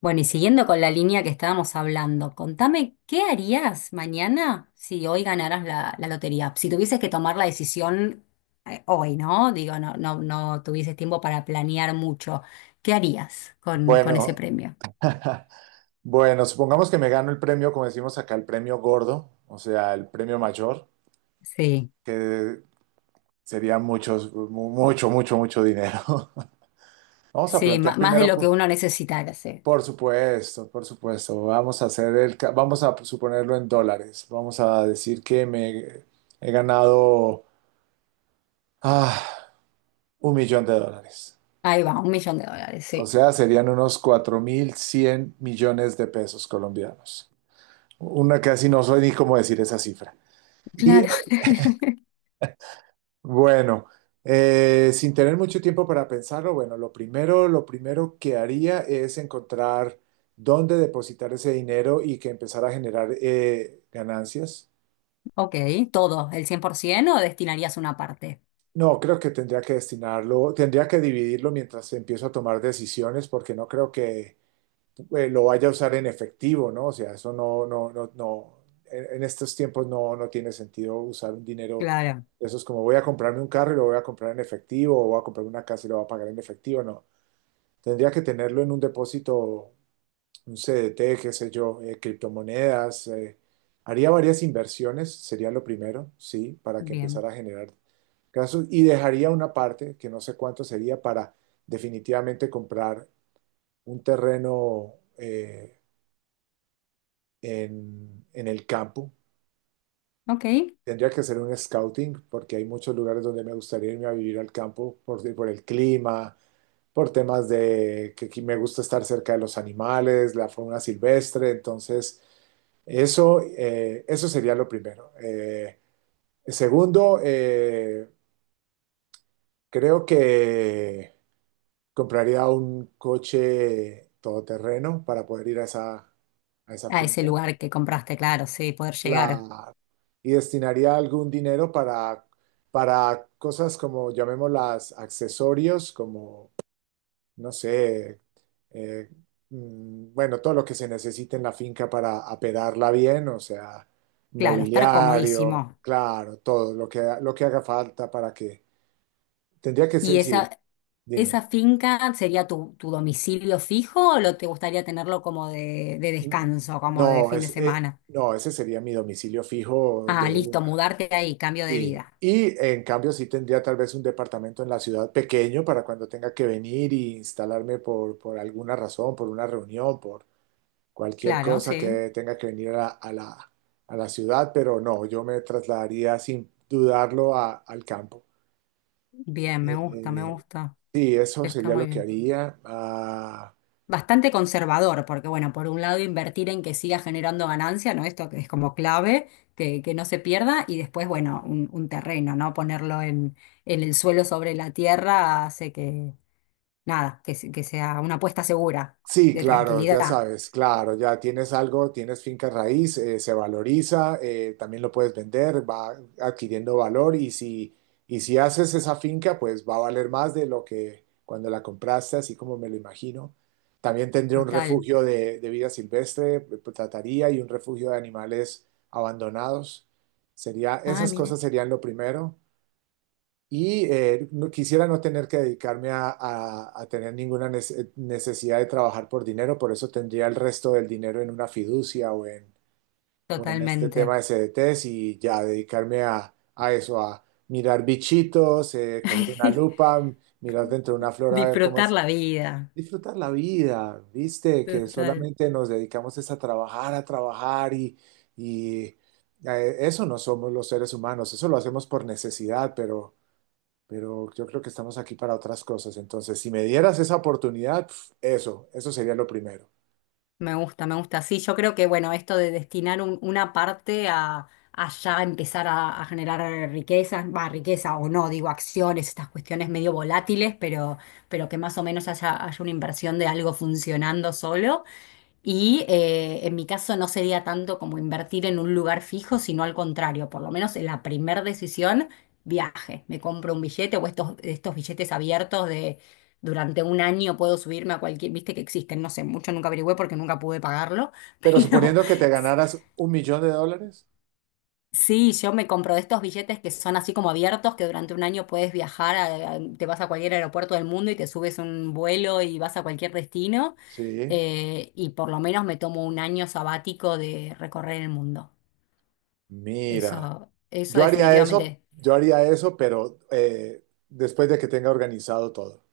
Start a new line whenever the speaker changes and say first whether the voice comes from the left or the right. left: Bueno, y siguiendo con la línea que estábamos hablando, contame, ¿qué harías mañana si hoy ganaras la lotería? Si tuvieses que tomar la decisión hoy, ¿no? Digo, no tuvieses tiempo para planear mucho. ¿Qué harías con ese
right: Bueno,
left: premio?
right: bueno, supongamos que me gano el premio, como decimos acá, el premio gordo, o sea, el premio mayor,
left: Sí,
right: que sería muchos, mucho, mucho, mucho dinero. Vamos a plantear
left: más de
right: primero,
left: lo que uno necesitara, sí.
right: por supuesto, vamos a hacer vamos a suponerlo en dólares. Vamos a decir que me he ganado ah, un millón de dólares.
left: Ahí va, un millón de dólares,
right: O
left: sí.
right: sea, serían unos 4.100 millones de pesos colombianos. Una casi no soy ni cómo decir esa cifra. Y
left: Claro.
right: bueno, sin tener mucho tiempo para pensarlo, bueno, lo primero que haría es encontrar dónde depositar ese dinero y que empezar a generar ganancias.
left: Ok, todo, el 100% o destinarías una parte.
right: No, creo que tendría que destinarlo, tendría que dividirlo mientras empiezo a tomar decisiones, porque no creo que lo vaya a usar en efectivo, ¿no? O sea, eso no, no, no, no, en estos tiempos no, no tiene sentido usar un dinero.
left: Claro.
right: Eso es como voy a comprarme un carro y lo voy a comprar en efectivo, o voy a comprar una casa y lo voy a pagar en efectivo. No, tendría que tenerlo en un depósito, un CDT, qué sé yo, criptomonedas. Haría varias inversiones, sería lo primero, sí, para que
left: Bien.
right: empezara a generar casos. Y dejaría una parte, que no sé cuánto sería, para definitivamente comprar un terreno, en el campo.
left: Ok.
right: Tendría que hacer un scouting porque hay muchos lugares donde me gustaría irme a vivir al campo por el clima, por temas de que aquí me gusta estar cerca de los animales, la fauna silvestre. Entonces, eso, eso sería lo primero. Segundo, creo que compraría un coche todoterreno para poder ir a esa
left: A ese
right: finca.
left: lugar que compraste, claro, sí, poder llegar.
right: Claro. Y destinaría algún dinero para cosas como, llamémoslas, accesorios, como, no sé, eh, bueno, todo lo que se necesite en la finca para apedarla bien, o sea,
left: Claro, estar
right: mobiliario,
left: comodísimo.
right: claro, todo lo que haga falta para que... Tendría que
left: ¿Y
right: ser, sí,
left: esa
right: dime.
left: finca sería tu domicilio fijo o lo te gustaría tenerlo como de descanso, como de
right: No,
left: fin de
right: es,
left: semana?
right: no, ese sería mi domicilio fijo
left: Ah,
right: de
left: listo,
right: una.
left: mudarte ahí, cambio de
right: Sí,
left: vida.
right: y en cambio sí tendría tal vez un departamento en la ciudad pequeño para cuando tenga que venir y instalarme por alguna razón, por una reunión, por cualquier
left: Claro,
right: cosa
left: sí.
right: que tenga que venir a la, a la, a la ciudad, pero no, yo me trasladaría sin dudarlo al campo.
left: Bien, me gusta, me
right: Eh,
left: gusta.
right: sí, eso
left: Está
right: sería lo
left: muy
right: que
left: bien.
right: haría. Ah,
left: Bastante conservador, porque bueno, por un lado invertir en que siga generando ganancia, ¿no? Esto que es como clave, que no se pierda, y después, bueno, un terreno, ¿no? Ponerlo en el suelo sobre la tierra hace que nada, que sea una apuesta segura,
right: sí,
left: de
right: claro, ya
left: tranquilidad.
right: sabes, claro, ya tienes algo, tienes finca raíz, se valoriza, también lo puedes vender, va adquiriendo valor y si haces esa finca, pues va a valer más de lo que cuando la compraste, así como me lo imagino. También tendría un
left: Total.
right: refugio de vida silvestre, pues, trataría y un refugio de animales abandonados. Sería,
left: Ah,
right: esas
left: mire,
right: cosas serían lo primero. Y quisiera no tener que dedicarme a, a tener ninguna necesidad de trabajar por dinero, por eso tendría el resto del dinero en una fiducia o en este tema
left: totalmente.
right: de CDTs y ya dedicarme a eso, a mirar bichitos, coger una lupa, mirar dentro de una flor a ver cómo
left: Disfrutar
right: es.
left: la vida.
right: Disfrutar la vida, ¿viste? Que
left: Total.
right: solamente nos dedicamos es a trabajar y eso no somos los seres humanos, eso lo hacemos por necesidad, pero yo creo que estamos aquí para otras cosas. Entonces, si me dieras esa oportunidad, pf, eso sería lo primero.
left: Me gusta, me gusta. Sí, yo creo que, bueno, esto de destinar una parte a ya empezar a generar riquezas, va, riqueza o no, digo, acciones, estas cuestiones medio volátiles, pero que más o menos haya, haya una inversión de algo funcionando solo. Y en mi caso no sería tanto como invertir en un lugar fijo, sino al contrario, por lo menos en la primera decisión, viaje. Me compro un billete o estos billetes abiertos de durante un año puedo subirme a cualquier, viste que existen, no sé, mucho nunca averigüé porque nunca pude pagarlo,
right: Pero
left: pero
right: suponiendo que te ganaras un millón de dólares,
left: sí, yo me compro de estos billetes que son así como abiertos, que durante un año puedes viajar, te vas a cualquier aeropuerto del mundo y te subes un vuelo y vas a cualquier destino.
right: sí,
left: Y por lo menos me tomo un año sabático de recorrer el mundo.
right: mira,
left: Eso definitivamente.
right: yo haría eso, pero después de que tenga organizado todo.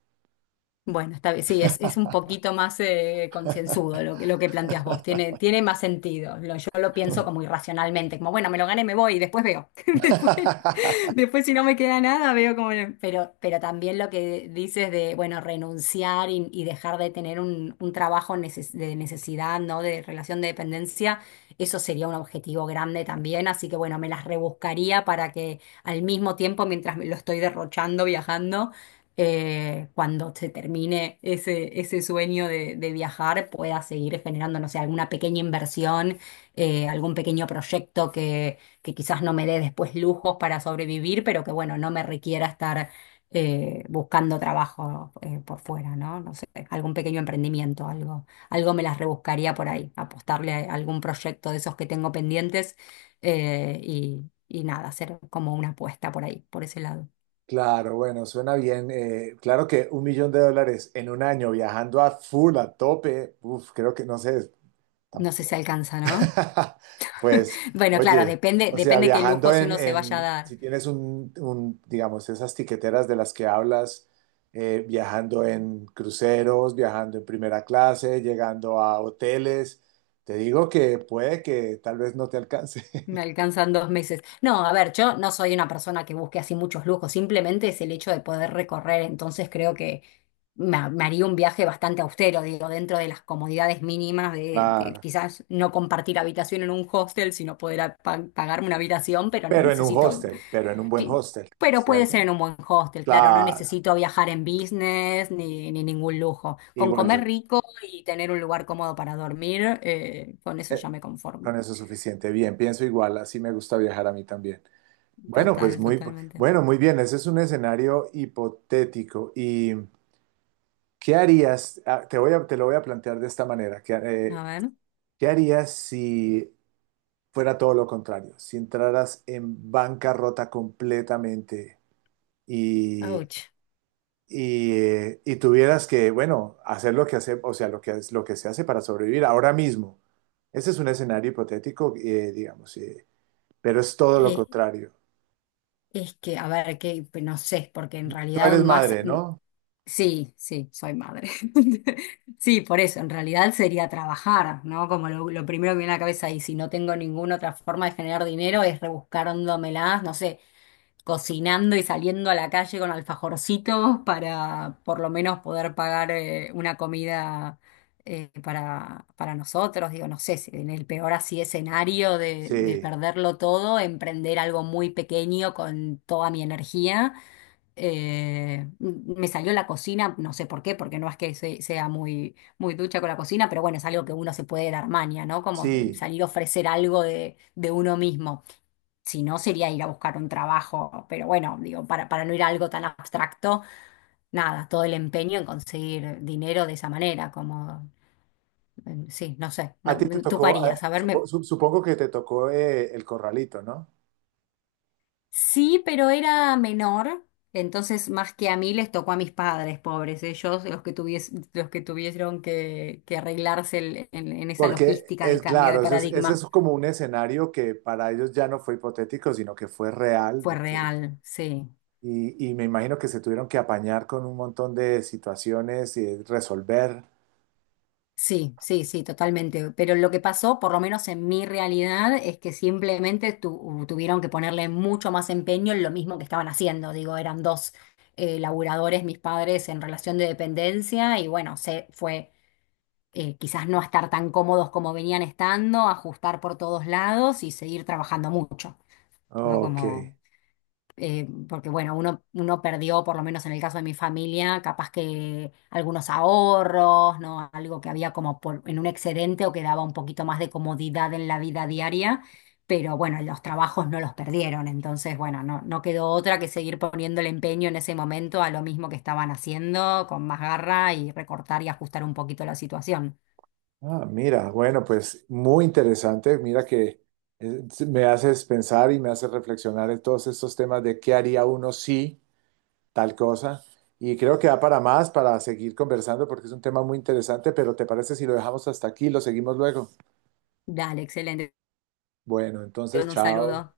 left: Bueno, está bien. Sí, es un poquito más concienzudo lo que planteas vos. Tiene, tiene más sentido. Lo- yo lo pienso como irracionalmente, como bueno, me lo gané, me voy y después veo. Después, si no me queda nada, veo como. No. Pero también lo que dices de, bueno, renunciar y dejar de tener un trabajo de necesidad, ¿no? De relación de dependencia, eso sería un objetivo grande también. Así que, bueno, me las rebuscaría para que al mismo tiempo, mientras me lo estoy derrochando viajando, cuando se termine ese sueño de viajar, pueda seguir generando, no sé, alguna pequeña inversión, algún pequeño proyecto que quizás no me dé después lujos para sobrevivir, pero que bueno, no me requiera estar buscando trabajo por fuera, ¿no? No sé, algún pequeño emprendimiento, algo, algo me las rebuscaría por ahí, apostarle a algún proyecto de esos que tengo pendientes y nada, hacer como una apuesta por ahí, por ese lado.
right: Claro, bueno, suena bien. Claro que un millón de dólares en un año viajando a full, a tope, uf, creo que no sé,
left: No sé si
right: tampoco.
left: alcanza, ¿no?
right: Pues,
left: Bueno, claro,
right: oye,
left: depende,
right: o sea,
left: depende qué
right: viajando
left: lujos
right: en,
left: uno se vaya a
right: si
left: dar.
right: tienes un, digamos, esas tiqueteras de las que hablas, viajando en cruceros, viajando en primera clase, llegando a hoteles, te digo que puede que tal vez no te alcance.
left: Me alcanzan dos meses. No, a ver, yo no soy una persona que busque así muchos lujos, simplemente es el hecho de poder recorrer, entonces creo que me haría un viaje bastante austero, digo, dentro de las comodidades mínimas de
right: Claro.
left: quizás no compartir habitación en un hostel, sino poder pagarme una habitación, pero no
right: Pero en un
left: necesito,
right: hostel, pero en un buen
left: que-
right: hostel,
left: pero puede
right: ¿cierto?
left: ser en un buen hostel, claro, no
right: Claro.
left: necesito viajar en business ni, ni ningún lujo. Con
right: Igual
left: comer
right: yo,
left: rico y tener un lugar cómodo para dormir, con eso ya me conformo.
right: con eso es suficiente. Bien, pienso igual, así me gusta viajar a mí también. Bueno, pues
left: Total,
right: muy,
left: totalmente.
right: bueno, muy bien. Ese es un escenario hipotético. ¿Y qué harías? Ah, te voy a, te lo voy a plantear de esta manera. ¿Qué,
left: A ver,
right: qué harías si fuera todo lo contrario? Si entraras en bancarrota completamente y,
left: ouch.
right: y tuvieras que, bueno, hacer lo que hace, o sea, lo que, lo que se hace para sobrevivir ahora mismo. Ese es un escenario hipotético, digamos, pero es todo lo
left: Eh,
right: contrario.
left: es que, a ver, que pues, no sé, porque en
right: Tú
left: realidad
right: eres
left: más,
right: madre, ¿no?
left: sí, sí, soy madre. Sí, por eso, en realidad sería trabajar, ¿no? Como lo primero que me viene a la cabeza y si no tengo ninguna otra forma de generar dinero es rebuscándomelas, no sé, cocinando y saliendo a la calle con alfajorcitos para por lo menos poder pagar una comida para nosotros. Digo, no sé, si en el peor así escenario de
right: Sí,
left: perderlo todo, emprender algo muy pequeño con toda mi energía. Me salió la cocina, no sé por qué, porque no es que sea muy, muy ducha con la cocina, pero bueno, es algo que uno se puede dar maña, ¿no? Como
right: sí.
left: salir a ofrecer algo de uno mismo. Si no, sería ir a buscar un trabajo, pero bueno, digo, para no ir a algo tan abstracto, nada, todo el empeño en conseguir dinero de esa manera, como, sí, no sé,
right: A
left: no,
right: ti te
left: mm, ¿tú qué
right: tocó,
left: harías? A ver, me-
right: supongo que te tocó el corralito, ¿no?
left: sí, pero era menor, entonces más que a mí les tocó a mis padres, pobres, ellos, los que tuvies, los que tuvieron que arreglarse el- en esa
right: Porque
left: logística de
right: es
left: cambio
right: claro,
left: de
right: ese
left: paradigma,
right: es como un escenario que para ellos ya no fue hipotético, sino que fue real,
left: fue
right: ¿no es cierto?
left: real, sí.
right: Y me imagino que se tuvieron que apañar con un montón de situaciones y resolver.
left: Sí, sí, sí, totalmente. Pero lo que pasó, por lo menos en mi realidad, es que simplemente tuvieron que ponerle mucho más empeño en lo mismo que estaban haciendo. Digo, eran dos laburadores, mis padres, en relación de dependencia y bueno, se fue quizás no a estar tan cómodos como venían estando, ajustar por todos lados y seguir trabajando mucho, ¿no?
right: Ok.
left: Como porque bueno, uno perdió, por lo menos en el caso de mi familia, capaz que algunos ahorros, ¿no? Algo que había como por- en un excedente o que daba un poquito más de comodidad en la vida diaria, pero bueno, los trabajos no los perdieron, entonces bueno, no, no quedó otra que seguir poniendo el empeño en ese momento a lo mismo que estaban haciendo, con más garra y recortar y ajustar un poquito la situación.
right: Ah, mira, bueno, pues muy interesante. Mira que me haces pensar y me haces reflexionar en todos estos temas de qué haría uno si. Tal cosa. Y creo que da para más, para seguir conversando, porque es un tema muy interesante, pero ¿te parece si lo dejamos hasta aquí y lo seguimos luego?
left: Dale, excelente.
right: Bueno,
left: Te
right: entonces,
left: mando un
right: chao.
left: saludo.